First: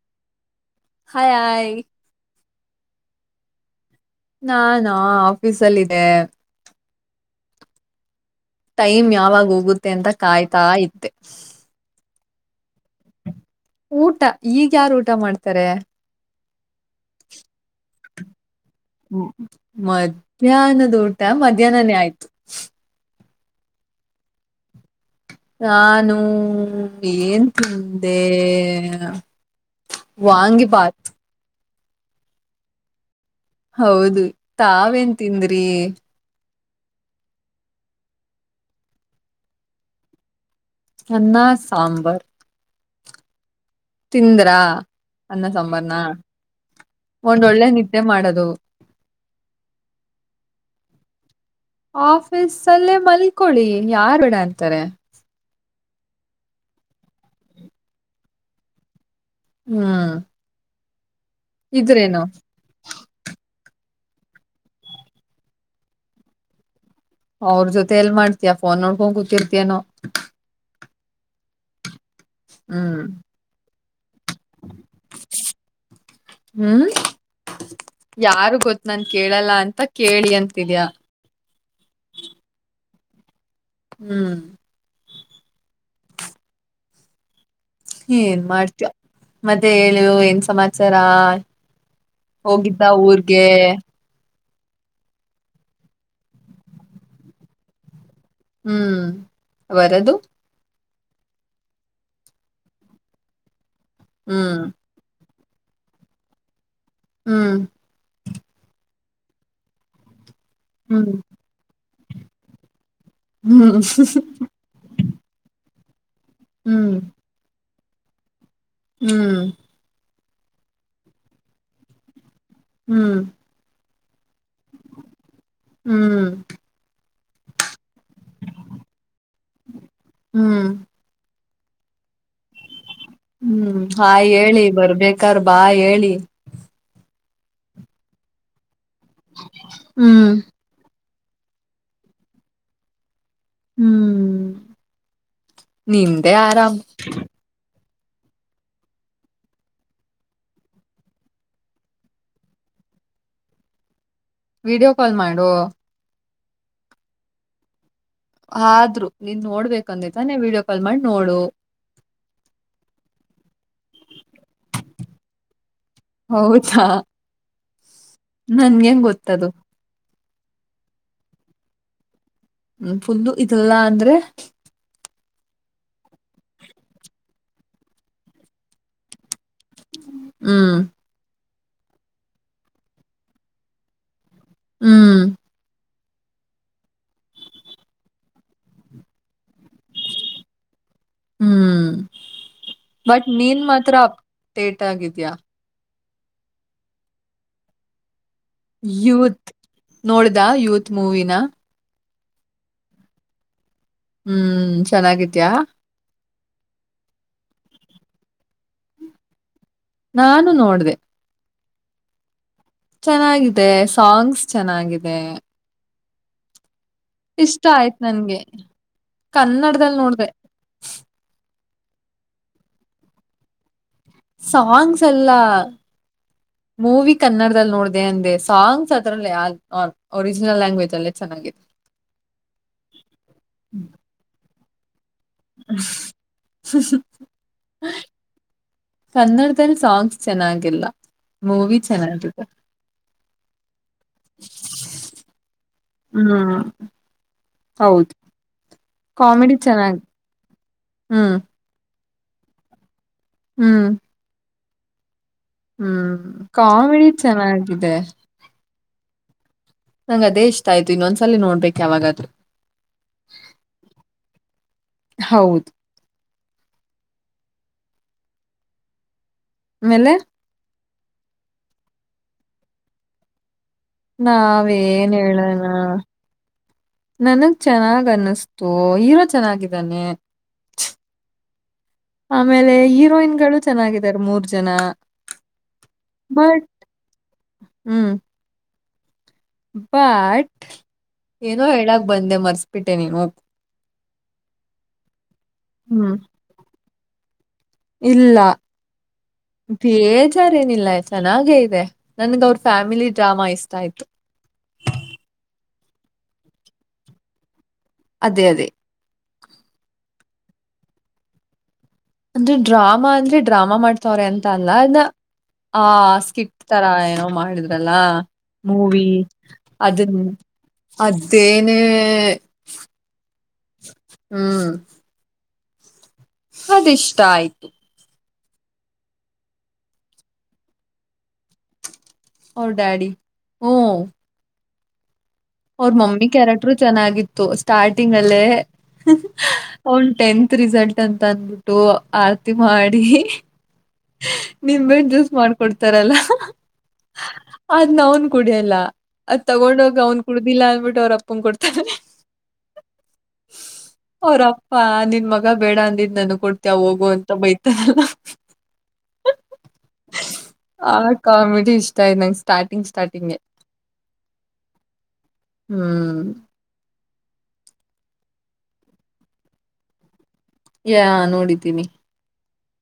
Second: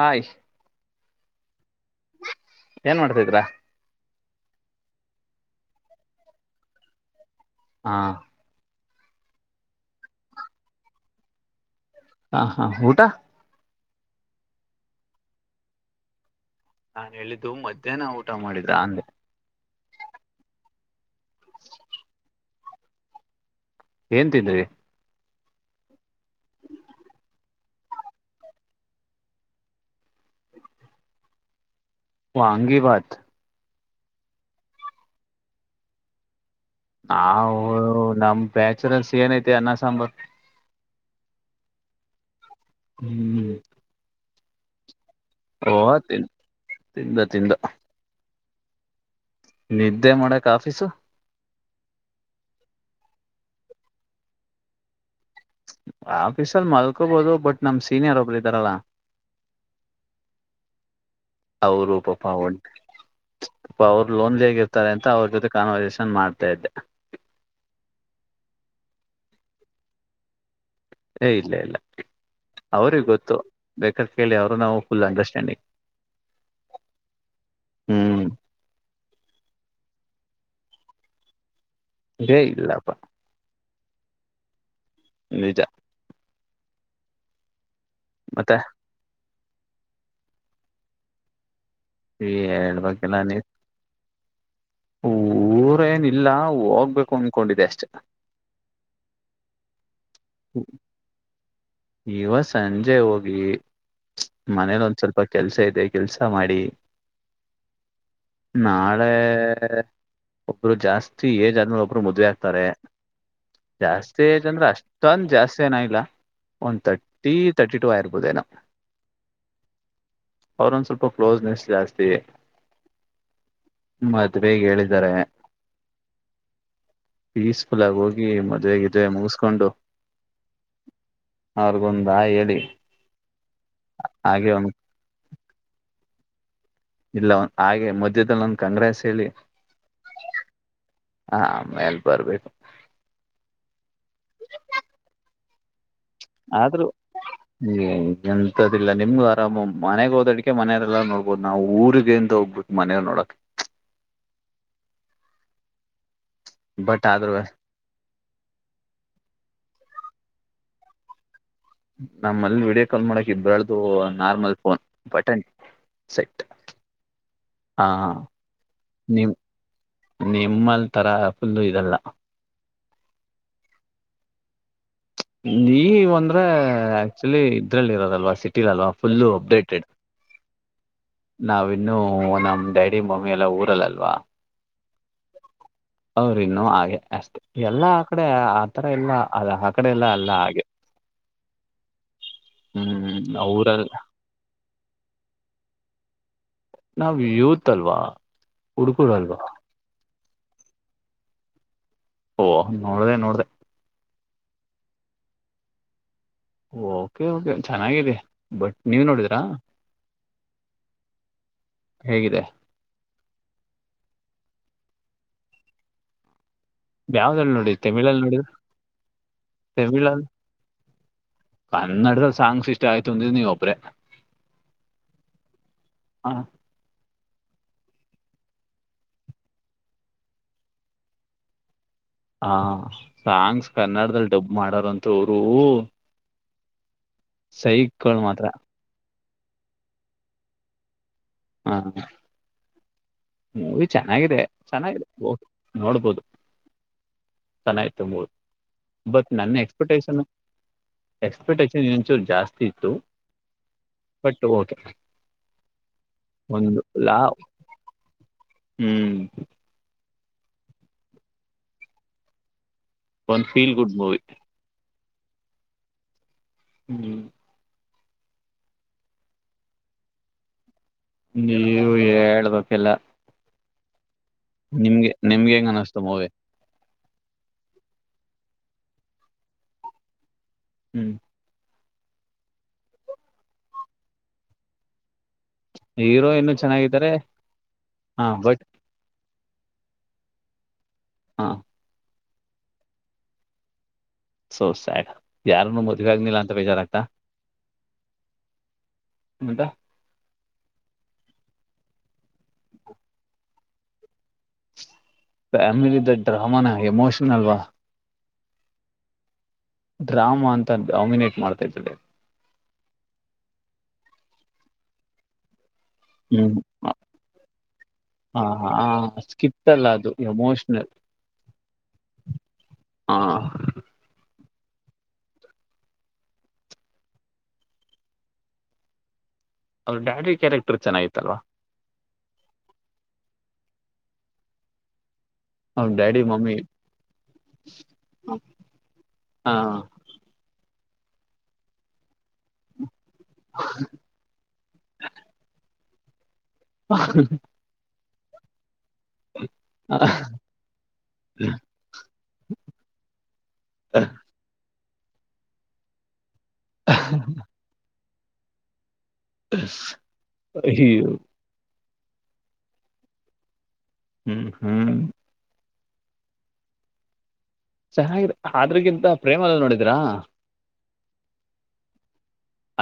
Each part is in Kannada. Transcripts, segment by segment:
ಹಾಯ್. [inaudible] ಹಯ್, ಆಯ್. [inaudible] ಏನ್, ಮಾಡುತಾಧೀರ? [inaudible] ನಾನಾ, ಆಫೀಸಲ್ಲಿದೇ? [inaudible] ಹಾ. [inaudible] ಟೈಮ್, ಯಾವಾಗ ಹೋಗುತ್ತೆ! ಅಂತ ಕಾಯ್ತಾ ಇದ್ದೆ? [inaudible] ಹಾ, ಹಾ, ಊಟ. [inaudible] ಊಟ, ಈಗ್ಯಾರು ಊಟ ಮಾಡ್ತಾರೆ? [inaudible] ನಾನ್, ಹೇಳಿದ್ದು ಮಧ್ಯಾಹ್ನ ಊಟ ಮಾಡಿದ್ದು? [inaudible] ಹ್ಮ್ಮ್, ಮಧ್ಯಾಹ್ನದ ಊಟ ಮಧ್ಯಾಹ್ನನೇ ಆಯ್ತು? [inaudible] ಏನ್, ತಿಂದರಿ? [inaudible] ನಾನು, ಏನ್? [inaudible] ಬೇರೆ ವಾಂಗಿಬಾತ್? [inaudible] ವಾಂಗಿಬಾತ್! [inaudible] ಹೌದು, ತಾವೇನ್ ತಿಂದ್ರಿ? [inaudible] ನಾವು, ನಮ್ಮ ಬ್ಯಾಚುಲರ್ಸ್ಗೆ, ಏನಾಯ್ತು ಅನ್ನ ಸಾಂಬಾರ್! [inaudible] ಅನ್ನ, ಸಾಂಬರ್. [inaudible] ಹ್ಮ್. [inaudible] ತಿಂದ್ರ, ಅನ್ನ ಓ ಸಾಂಬಾರನ! ತಿನ್ ತಿಂದ ಒಂದು ತಿಂದ ಒಳ್ಳೆ ನಿದ್ದೆ ಮಾಡೋದು? [inaudible] ನಿದ್ದೆ, ಮಾಡೋಕೆ, ಆಫೀಸ್. [inaudible] ಆಫೀಸಲ್ಲಿ ಮಲ್ಕೊಂಡಿದ್ದೀನಿ, ಯಾರು, ಕೇಳುತ್ತಾರೆ? [inaudible] ಆಫೀಸಲ್ಲಿ, ಮಲ್ಕೊಬೋಹುದು, ಬಟ್ ನಮ ಸೀನಿಯರ್, ಒಬ್ಬರು ಇದ್ದಾರಲ್ಲ? [inaudible] ಹ್ಮ್. [inaudible] ಅವರು, ಇದ್ರೇನು ಪಪ, ಉಂಟು? [inaudible] ಅವ್ರರು, ಲೋನ್ಲಿ, ಇರುತ್ತಾರೆ, ಅಂತ,, ಅವ್ರ ಜೊತೆ, ಕಾನ್ವರ್ಸೇಷನ್, ಮಾಡ್ತಾ, ಇದ್ದೆ? [inaudible] ಅವ್ರ, ಜೊತೆ ಎಲ್ಲಿ, ಮಾಡ್ತೀಯ, ಫೋನ್ ನೋಡ್ಕೊಂಡ್, ಕುಂತುರುತಿಯೆಯೇನೋ? [inaudible] ಏ, ಇಲ್ಲ, ಇಲ್ಲ, ಹ್ಮ್ ಅವ್ರಿಗೆ ಗೊತ್ತು ಬೇಕ? [inaudible] ಕೇಳಿ, ಅವರು ನಾವು! ಫುಲ್ ಅಂಡರ್ಸ್ಟ್ಯಾಂಡಿಂಗ್, ಹ್ಮ್ ಹ್ಮ್? [inaudible] ನಾನು, ಕೇಳಲ್ಲ ಅಂತ ಕೇಳಿ ಅಂತಿದ್ಯಾ? [inaudible] ಏ, ಇಲ್ಲಪ್ಪ? [inaudible] ಹ್ಮ್. [inaudible] ನಿಜ? [inaudible] ಹ, ಏನ್ ಮತ್ತೆ ಮಾಡ್ತೀಯ! ಮತ್ತೆ, ಹೇಳು ಏನ್ ಸಮಾಚಾರ? [inaudible] ಹೋಗಿದ್ದ, ಹೇಳ್ಬೇಕಲ್ಲ ಊರಿಗೆ? [inaudible] ಊರೇಏನಿಲ್ಲ, ಹೋಗ್ಬೇಕು! ಅನ್ಕೊಂಡಿದೆೆ ಅಷ್ಟೆ? [inaudible] ಹ್ಮ್, ಬಾರದು? [inaudible] ಇವ, ಸಂಜೆ ಹೋಗಿ! ಹ್ಮ್ ಮನೇಲಿ ಒಂದ್ ಸ್ವಲ್ಪ? [inaudible] ಕೆಲಸಾ, ಇದೆ ಕೆಲ್ಸ ಮಾಡಿ? [inaudible] ಹ್ಮ್. [inaudible] ಳೆ, ಒಬ್ರು ಹ್ಮ್ ಜಾಸ್ತಿ ಏಜ್ ಆದ್ಮೇಲೆ! ಒಬ್ರು ಮದುವೆ, ಆಗ್ತಾರೆ? [inaudible] ಜಾಸ್ತಿ, ಏಜ್, ಅಂದ್ರೆ, ಅಸು? [inaudible] ಜಾಸ್ತಿ, ಏನು, ಆಗಿಲ್ಲ, ಒಂದ್, ಹ್ಮ್ ತರ್ಟಿ, ತರ್ಟಿ, ಟು, ಆಗಿರುಬೋಹುದು? [inaudible] ಹ್ಮ್. [inaudible] ಅವರೊಂದು, ಸ್ವಲ್ಪ ಕ್ಲೋಸ್ನೆಸ್, ಜಾಸ್ತಿ? [inaudible] ಹ್ಮ್. [inaudible] ಮದ್ವೆಗ್ ಹೇಳಿದರೆ. ಹ್ಮ್ ಪೀಸ್ಫುಲ್ ಆಗಿ ಹೋಗಿ ಮದ್ವೆ ಗಿದ್ವೆ ಮುಗಿಸಕೊಂಡು. ಹ್ಮ್ ಅವ್ರಗೊಂದ್ ಹಾಯ್ ಹೇಳಿ. ಹ್ಮ್ ಹಾಯ್ ಹಾಗೆ ಹೇಳಿ ಒಂದ ಬರ್ಬೇಕಾರ್ ಬಾಯ್ ಹೇಳಿ. ಇಲ್ಲ ಹಾಗೆ ಮಧ್ಯದಲ್ಲಿ ಒಂದಂದು ಕಂಗ್ರೆಸ್. ಹ್ಮ್ ಹಾ ಆಮೇಲೆ ಬರ್ಬೇಕು. ಹ್ಮ್ ನಿಂದೆ ಆರಾಮ್. ಆದ್ರೂ ಏ ಎಂತದಿಲ್ಲ ನಿಮ್ದು ಆರಾಮ ಮನೆಗ್ ಹೋದ ಅಡಿಕೆ ಮನೆಯಲ್ಲ ನೋಡ್ಬೋದು ನಾವು ಊರ್ಗಂತ ಹೋಗ್ಬಿಟ್ ಮನೆ‌. ನೋಡಕ್ ವಿಡಿಯೋ ಕಾಲ್ ಮಾಡು. ಬಟ್ ಆದರುವೆ. ಆದ್ರು ನೀನ್ ನೋಡ್ಬೇಕಂದೈತ ನೀ ವಿಡಿಯೋ ಕಾಲ್ ಮಾಡಿ ನೋಡು. ನಮ್ಮಲ್ಲಿ ವೀಡಿಯೋ ಕಾಲ್ ಮಾಡಕ್ ಇಬ್ರ್ದು ನಾರ್ಮಲ್ ಫೋನ್ ಬಟನ್. ಸೆಟ್ ಹೌದಾ. ಹಾ ನನ್ಗೆ ಹೆಂಗ ನಿಮ್ ಗೊತ್ತದು. ನಿಮ್ಮಲ್ ತರ ಫುಲ್ಲ ಇರಲ್ಲ. ಫುಲ್ಲ ಇರಲ್ಲ ಅಂದ್ರೆ. ನೀ ಅಂದ್ರೆ ಆಕ್ಚುಲಿ ಇದ್ರಲ್ಲಿ ಇರೋದಲ್ವಾ ಸಿಟಿಲಲ್ವ ಫುಲ್ಲು ಅಪ್ಡೇಟೆಡ್. ಹ್ಮ್. ನಾವಿನ್ನುೂ ನಮ್ಮ್ ಡ್ಯಾಡಿ ಮಮ್ಮಿ ಎಲ್ಲ ಊರಲ್ಲಲ್ವಾ. ಹ್ಮ್. ಅವ್ರ ಇನ್ನು ಹಾಗೆ ಅಷ್ಟೇ ಎಲ್ಲಾ ಆ ಕಡೆ ಆತರ ಎಲ್ಲ ಅದ ಹಾಕ ಕಡೆ ಎಲ್ಲಾ ಅಲ್ಲ ಹಾಗೆ. ಹ್ಮ್ ಬಟ್ ಹ್ಮ್ ನೀನ್ ಮಾತ್ರ ಊರಲ್ಲಿ ಅಪ್ಡೇಟ್ ಆಗಿದ್ಯಾ. ನಾವ್ ಯೂತ್ ಅಲ್ವಾ. ಹುಡುಕೂರು ಅಲ್ವಾ ಯೂತ್ ನೋಡ್ದ ಯೂತ್ ಮೂವಿನ. ಓಹ ನೋಡದೆ ನೋಡದೆ. ಹ್ಮ್ ಚೆನ್ನಾಗಿದಿಯ. ಓಕೆ ಓಕೆ ಚೆನ್ನಾಗಿದೆ ಬಟ್ ನೀವ್ ನೋಡಿದಿರಾ. ನಾನು ನೋಡ್ದೆ. ಹೇಗಿದೆ. ಚೆನ್ನಾಗಿದೆ ಸಾಂಗ್ಸ್ ಚೆನ್ನಾಗಿದೆ. ಯಾವ್ದ್ರಲ್ಲಿ ಇಷ್ಟ ನೋಡಿ ಆಯ್ತ್ ತಮಿಳಲ್ಲಿ ನನ್ಗೆ ನೋಡಿದ್ರ ಕನ್ನಡದಲ್ಲಿ ನೋಡ್ದೆ. ಕನ್ನಡದ ಸಾಂಗ್ಸ್ ಇಷ್ಟ ಆಯ್ತುಂದಿ ನೀವ ಒಬ್ರೆ. ಸಾಂಗ್ಸ್ ಅಲ್ಲ ಹ ಮೂವಿ. ಕನ್ನಡದಲ್ಲಿ ನೋಡ್ದ ಅಂದೆ ಸಾಂಗ್ಸ್ ಅದರಲ್ಲ ಒರಿಜಿನಲ್ ಲ್ಯಾಂಗ್ವೇಜ್ ಅಲ್ಲೇ ಚೆನ್ನಾಗಿದೆ. ಹಾ ಸಾಂಗ್ಸ್ ಕನ್ನಡದಲ್ಲಿ ಡಬ್ ಮಾಡಾರಂತ ಅವರು. ಹ್ಮ್ ಹಮ್. [unintelligible] ಮಾತ್ರ. ಕನ್ನಡದಲ್ಲಿ ಸಾಂಗ್ಸ್ ಚೆನ್ನಾಗಿಲ್ಲ ಹ ಮೂವಿ ಚೆನ್ನಾಗಿದೆ. ಮೂವಿ ಚೆನ್ನಾಗಿದೆ ಚೆನ್ನಾಗಿದೆ ಇರಬಹುದು ನೋಡ್ಬೋದು. ಹ್ಮ್ ಚೆನ್ನಾಯ್ತು ಹೌದು ಮೂರು ಬಟ್ ಕಾಮಿಡಿ ನನ್ನ ಚೆನ್ನಾಗಿ ಎಕ್ಸ್ಪೆಕ್ಟೇಷನ್ ಹ್ಮ್ ಎಕ್ಸ್ಪೆಕ್ಟಷನ್ ಇಚೂ ಜಾಸ್ತಿ ಇತ್ತು ಹ್ಮ್ ಬಟ್ ಹ್ಮ್ ಒಂದು ಕಾಮಿಡಿ ಲಾ ಚೆನ್ನಾಗಿದೆ. ಹ್ಮ್. ನಂಗ್ ಅದೇ ಇಷ್ಟ ಆಯ್ತು ಇನ್ನೊಂದ್ಸಲ ನೋಡ್ಬೇಕೇಕ್ ಯಾವಾಗಾದರು. One feel good movie. ಹೌದು. ಹ್ಮ. ಆ ಮೇಲೆ. ನೀವು ಹೇಳ್ಬೇಕೆಲ್ಲ. ನಿಮ್ಗೆ ನಾವೇಏನ್ ನಿಮ್ಗೆ ಹೇಳೋಣ. ಹೆಂಗ್ ಅನ್ನಿಸ್ತು ಮೂವಿ ನನಗ್ ಚೆನ್ನಾಗ್ ಅನ್ನಿಸ್ತು ಹೀರೋ ಚೆನ್ನಾಗಿದ್ದಾನೆ. ಹ್ಮ್. ಆಮೇಲೆ ಹೀರೋಯಿನ್ ಗಳು ಚೆನ್ನಾಗಿದ್ದಾರೆ ಮೂರ್ ಜನ. ಹೀರೋ ಇನ್ನು ಬಟ್ ಚೆನ್ನಾಗಿದ್ದಾರೆ ಹ್ಮ್ ಹ ಬಟ್ ಬಟ್ ಹಾ ಏನೋ ಹೇಳಕ್ ಬಂದೆ ಮರ್ಸ್ಬಿಟ್ಟೆ ನೀನು. ಸೊ ಸ್ಯಾಡ್ ಯಾರುನು ಮದ್ಗ ಹ್ಮ್ ಆಗನಿಲ್ಲ ಅಂತ ಬೇಜಾರಾಯ್ತ. ಇಲ್ಲ ಅಂತ ಬೇಜ್ ಸರಿನಿಲ್ಲ ಚೆನ್ನಾಗೇ ಇದೆ ನನ್ಗ ಅವ್ರ ಫ್ಯಾಮಿಲಿ ಡ್ರಾಮಾ ಇಷ್ಟ ಆಯ್ತು. ಫ್ಯಾಮಿಲಿ ಡ್ರಾಮಾನ ಎಮೋಷನಲ್ವಾ. ಅದೇ ಅದೇ ಡ್ರಾಮ ಅಂತ ಡಾಮಿನೇಟ್ ಮಾಡ್ತಾ ಇದಳಾರೆ ಅದು ಡ್ರಾಮಾ ಅಂದ್ರೆ ಡ್ರಾಮಾ ಮಾಡ್ತವ್ರೆ ಅಂತ ಅಲ್ಲ ಅನ್ನ ಹ ಸ್ಕಿಟ್ ಹ್ಮ್ ತರ ಏನೋ ಮಾಡಿದ್ರಲ್ಲ ಹ ಸ್ಕಿಪ್ ಅಲ್ಲ ಅದು ಎಮೋಷ ಅದೇನೆ ಹ ಹ್ಮ್ ಅದಿಷ್ಟ ಆಯ್ತು ಅ್ರ ಡ್ಯಾಡ್ರಿ ಕ್ಯಾರೆಕ್ಟರ್ ಚೆನ್ನಾಗಿತ್ತಲ್ವಾ ಅವ ಡಾಡಿ ಹ್ಮ ಅವ್ರ ಮಮ್ಮಿ ಕ್ಯಾರೆಕ್ಟರು ಚೆನ್ನಾಗಿತ್ತು ಸ್ಟಾರ್ಟಿಂಗ್ ಅಲ್ಲೇ ಹ ಅವನ್ ಟೆಂತ್ ರಿಸಲ್ಟ್ ಅಂತ ಅಂದಬಿಟ್ಟು ಆರ್ತಿ ಮಾಡಿ ಹ ನಿಮ್ ಬೇ ಜ್ಯೂಸ್ ಮಾಡ್ಕೊಡ್ತಾರಲ್ಲ ಹ ಅದ್ನ ಅವ್ನ್ ಕುಡಿಯಲ್ಲ ಅದ್ ತಗೊಂಡೋಗ ಅವ್ನ್ ಕುಡ್ದಿಲ್ಲ ಅನ್ಬಿಟ್ಟು ಅವ್ರ ಅಪ್ಪನ್ ಕೊಡ್ತಾರೆ ಅವರ ಹಾ ನಿನ್ ಮಗ ಬೇಡ ಅಂದಿದ್ ನನ ಕೊಡ್ತಾವ ಹೋಗು ಅಂತ ಬೈತಾರಲ್ಲ ಆ ಅಯ್ಯೋ ಕಾಮಿಡಿ ಇಷ್ಟ ಸ್ ಸ್ಟಾರ್ಟಿಂಗ್ ಸ್ಟಾರ್ಟಿಂಗ್ ಹ್ಮ್ ಹ್ಮ್ ಹ್ಮ್ ಚೆನ್ನಾಗಿ ಆದ್ರಗಿಂತ ಪ್ರೇಮ ಅಲ್ಲ ನೋಡಿದಿರಾ ಯಾ ನೋಡಿದ್ದೀನಿ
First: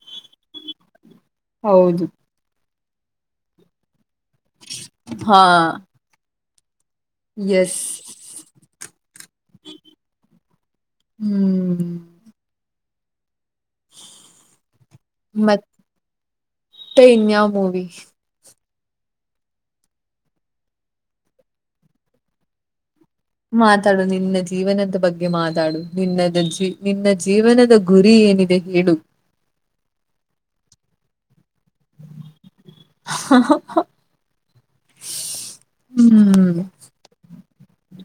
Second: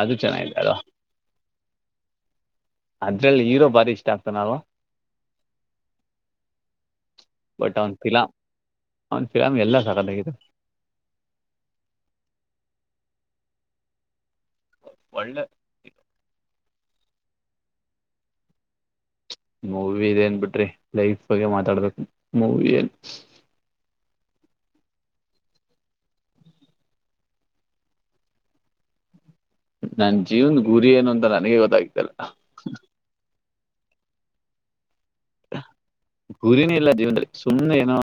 ಅದು ಚೆನ್ನಾಗಿದ್ದಾಳು ಹೌದು ಅದ್ರಲ್ಲಿ ಹರೋ ಬಾರಿ ಇಷ್ಟ ಆಗ್ತಾನಲ್ವಾ ಹಾ ಎಸ್ ಅವನ್ ಫಿರಾಮಿ ಎಲ್ಲ ಸಾಕಾಲಾಗಿತ್ತು ಹ್ಮ್ [inaudible] ಒಳ್ಳೆ ಇದು ಇನ್ ಮೂವಿ ಮೂವಿ ಇ ಏನ್ ಬಿಿಟ್ರಿ ಲೈಫ್ ಬಗ್ಗೆ ಮಾತಾಡ್ಬೇಕು ಮೂವಿಲ್ಲಿ ಮಾತಾಡು ನಿನ್ನ ಜೀವನದ ಬಗ್ಗೆ ಮಾತಾಡು ನಿನ್ನ ಜ ನಿನ್ನ ಜೀವನದ ಗುರಿ ಏನಿದೆ ಹೇಳು ನನ್ ಜೀವನ್ ಗುರಿ ಏನು ಅಂತ ನನಗೆ ಗೊತ್ತಾಗ್ತಲ್ಲ [unintelligible] ಹ್ಮ್ ಗುರಿನೇ ಇಲ್ಲ ಜೀವನದಲ್ಲಿ ಸುಮ್ಮನೆ ಏನೋ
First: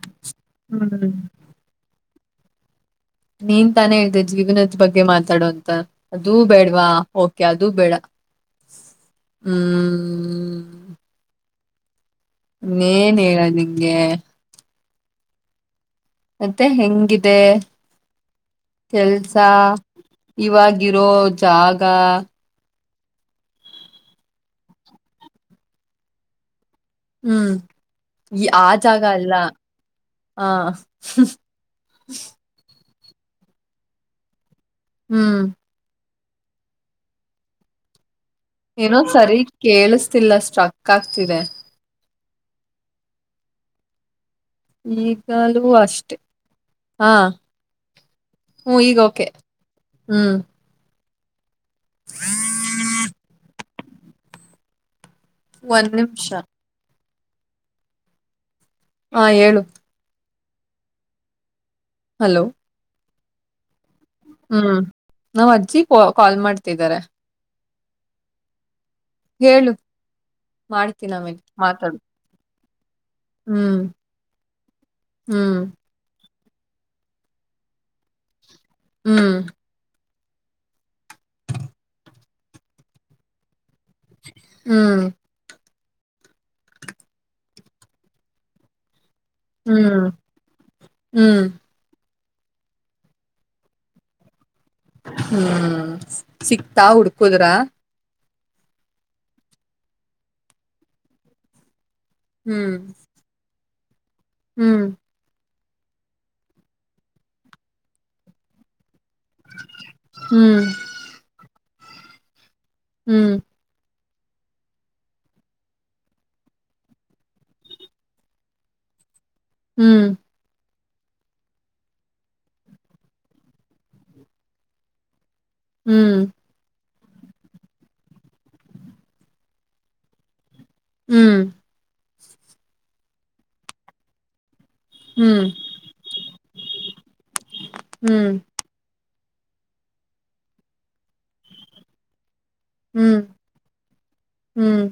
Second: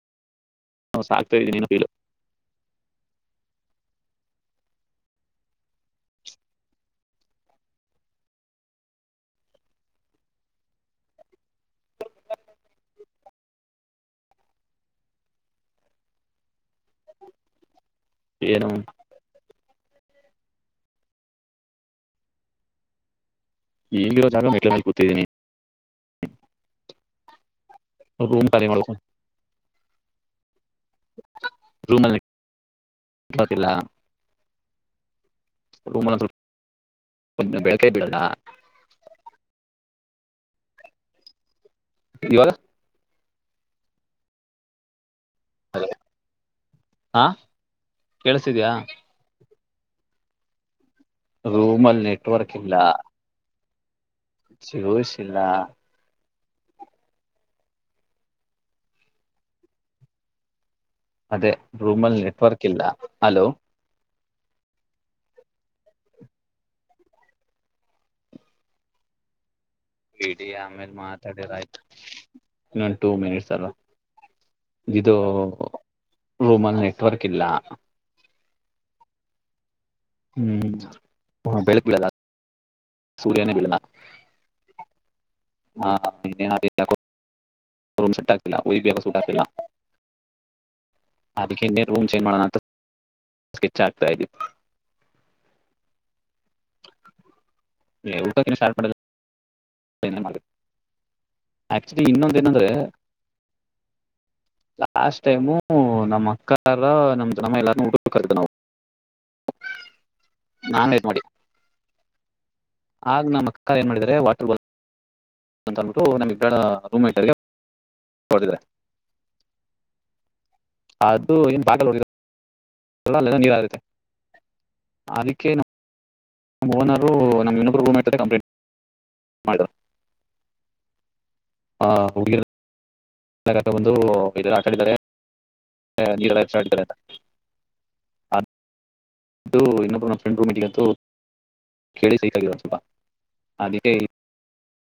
ಹ್ಮ್ ಸಾಕ್ತಾ ಇದ್ದೀನಿನಲು ನೀನ್ ತಾನೇ ಹೇಳ್ ಜೀವನದ ಬಗ್ಗೆ ಮಾತಾಡೋಂತ ಅದೂ ಬೇಡವಾ ಓಕೆ ಅದೂ ಬೇಡ [inaudible] ಹ್ಮ ಏನ್ ಹೇಳ ನಿಂಗೆ ಮತ್ತೆ ಹೆಂಗಿದೆ ಏನೋ ಕೆಲ್ಸ ಇವಾಗ ಇರೋ ಜಾಗ ಎಲ್ಲಿರೋ ಜಾಗ ಮೆಟ್ಲೆ ಮಲೆ ಕೂತಿದ್ದೀನಿ ಹ್ಮ್ ರೂಮ್ ಆ ಖಾಲಿ ಮಾಡ್ಬೇಕು ಜಾಗ ಅಲ್ಲ ರೂಮ್ ಅಲ್ಲಿ [inaudible] ಹ್ಮ್ [unintelligible] ಸ ಏನೋ ಸರಿ ಕೇಳಿಸ್ತಿಲ್ಲಾ ಸ್ಟ್ರಕ್ ಆಗ್ತಿದೆ. ಇವಾಗ ಈಗ್ ಇವಾಗ್ಲೂ ಅಷ್ಟೆ ಹಾ ಕೇಳಸ್ತಿದ್ಯಾ ಹು ಈಗ ಓಕೆ. ಹ್ಮು ರೂಮಲ್ಲಿ ನೆಟ್ವರ್ಕ್ ಇಲ್ಲಾ. [unintelligible] ಒಂದ್ ನಿಮಿಷ. ಹಾ ಹೇಳು. ಅದೇ ರೂಮಲ್ಲಿ ನೆಟ್ವರ್ಕ್ ಇಲ್ಲ ಹಲೋ. ಹ್ಮು ನಮ್ಮ ಅಜ್ಜಿ ಕಾ ಕಾಲ್ ಮಾಡ್ತಿದ್ದಾರೆ. ಹೇಳು ಇಡಿ ಆಮೇಲೆ ಮಾಡ್ತೀನಿ ಆಮೇಲೆ ಮಾತಾಡೋರ್ ಮಾತಾಡು ಅಯ್ತಂತೆ. ಟೂ ಮಿನಿಟ್ಸ್ ಅಲ್ಲ ಹ್ಮ್ ಇದು ಹ್ಮ್ ರೂಮಲ್ಲಿ ನೆಟ್ವರ್ಕ್ ಇಲ್ಲಾ. ಹ್ಮು ಹ್ಮು [unintelligible] ಹ್ಮು ಹಾ ಯಾರಿದ್ದಾಗೋ ರೂಮ್ [unintelligible] ಹ್ಮು ಅದಕ್ಕೆ ಇನ್ನೇನ ರೂಮ್ ಚೇಂಜ್ ಮಾಡೋಣ ಅಂತ ಸ್ಕೆಚ್ ಹಾಕ್ತಾ ಇದ್ದೀನಿ. ಹ್ಮು ಸಿಕ್ತಾ ಹುಡ್ಕುದ್ರಾ. [unintelligible] ಇನ್ನೊಂದ ಏನಂದ್ರೆ ಹ್ಮ್ ಹ್ಮ್ ಲಾಸ್ಟ್ ಟೈಮು ನಮ್ಮ್ ಅಕ್ಕಾರ ನಮ್ ತಮ್ಮ ಎಲ್ಲಾರ ಊಟಕ್ [unintelligible] ನಾವು. ಹ್ಮ್ ನಾನ್ವೆಜ್ ಮಾಡಿ ಆಗ ಹ್ಮ್ ನಮ್ಮ ಅಕ್ಕ ಏನ್ ಮಾಡಿದರೆ ವಾಟರ್ಬಾಲ್ [unintelligible] ಹ್ಮು ಅದು ಏನ್ ಬಾಗಲ್ [unintelligible] [unintelligible] ಓಕೆ ಹ್ಮ್ ನಮ್ಮ ಓನರ್ ನಮ್ಮ ಇನ್ನೊಬ್ರು ರೂಮ್ [unintelligible] ಮಾಡುವ ಹ್ಮು ಹಾ ಹೋಗಿದಾರೆ. [inaudible] [inaudible] ಹ್ಮ್ [unintelligible] ಅದು ಇನ್ನೊಬ್ ನನ್ನ ಫ್ರೆಂಡ್ ರೂಮ್ [unintelligible] ಹ್ಮ್ ಅದಕ್ಕೆ ಹ್ಮ್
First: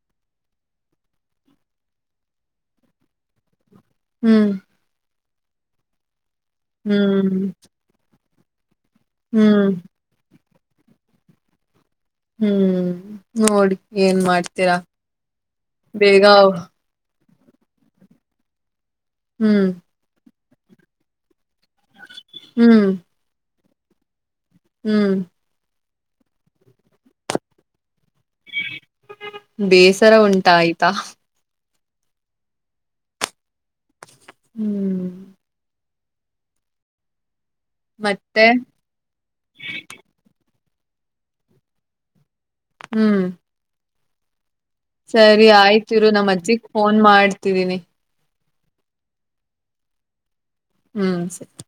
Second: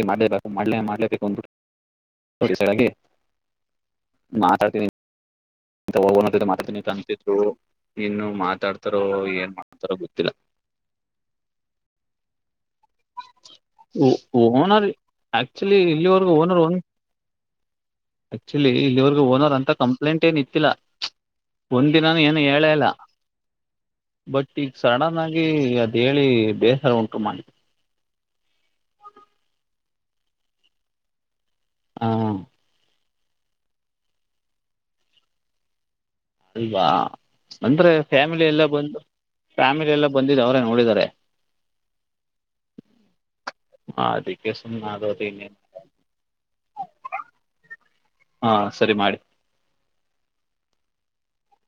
[unintelligible] ಮಾಡ್ಲೆ ಮಾಡ್ಲೇಬೇಕ ಅಂದ್ಬಿಟ್ಟು ಡಿಸೈಡ್ ಆಗಿ ಹ್ಮ್ ಮಾತಾಡ್ತೀನಿ. ಇಂತ ಒನ್ ಓನರ್ ಜೊತೆ ಮಾತಾಡ್ತೀನಿ ಅಂತ ಹ್ಮ್ ಅನಿಸ್ತಿತ್ತು ಹ್ಮ್ ಇನ್ನು ಮಾ ರೋ ಏನ್ ಹ್ಮ್ ಮಾಡ್ತಾರೋ ಗೊತ್ತಿಲ್ಲ. ಹ್ಮು ನೋಡ್ ಏನ್ ಮಾಡ್ತೀರಾ ಓನರ್ ಆಕ್ಚುಲಿ ಬೇಗ ಇಲ್ಲಿವರೆಗೂ ಓನರ್ ಒಂದ್ ಆಕ್ಚುಲಿ ಇಲ್ಲಿವರ್ಗ ಓನ ಹ್ಮ್ ಒಂದಿನಾನು ಏನು ಹೇಳೆ ಹ್ಮ್ ಇಲ್ಲಾ. ಬಟ್ ಈಗ ಹ್ಮ್ ಸಡನ್ ಆಗಿ ಅದ ಹೇಳಿ ಬೇಸರ ಉಂಟು ಮಾಡಿ ಬೇಸರ ಉಂಟ ಆಯ್ತಾ. ಹಾ ಹ್ಮ್ ಅಲ್ವಾ ಅಂದ್ರೆ ಫ್ಯಾಮಿಲಿ ಮತ್ತೆ ಎಲ್ಲ ಬಂದು ಫ್ಯಾಮಿಲಿ ಎಲ್ಲ ಬಂದಿದ್ದ ಅವ್ರೇ ನೋಡಿದಿದ್ದಾರೆ ಹ್ಮ್ ಹ ಅದ ಸರಿ ಆಯ್ತರು ನಮ್ಮ ಅಜ್ಜಿಗ್ ಫೋನ್ ಮಾಡ್ತಿದೀನಿ. ಹಾ ಸರಿ ಮಾಡಿ ಹ್ಮ್ ಸರಿ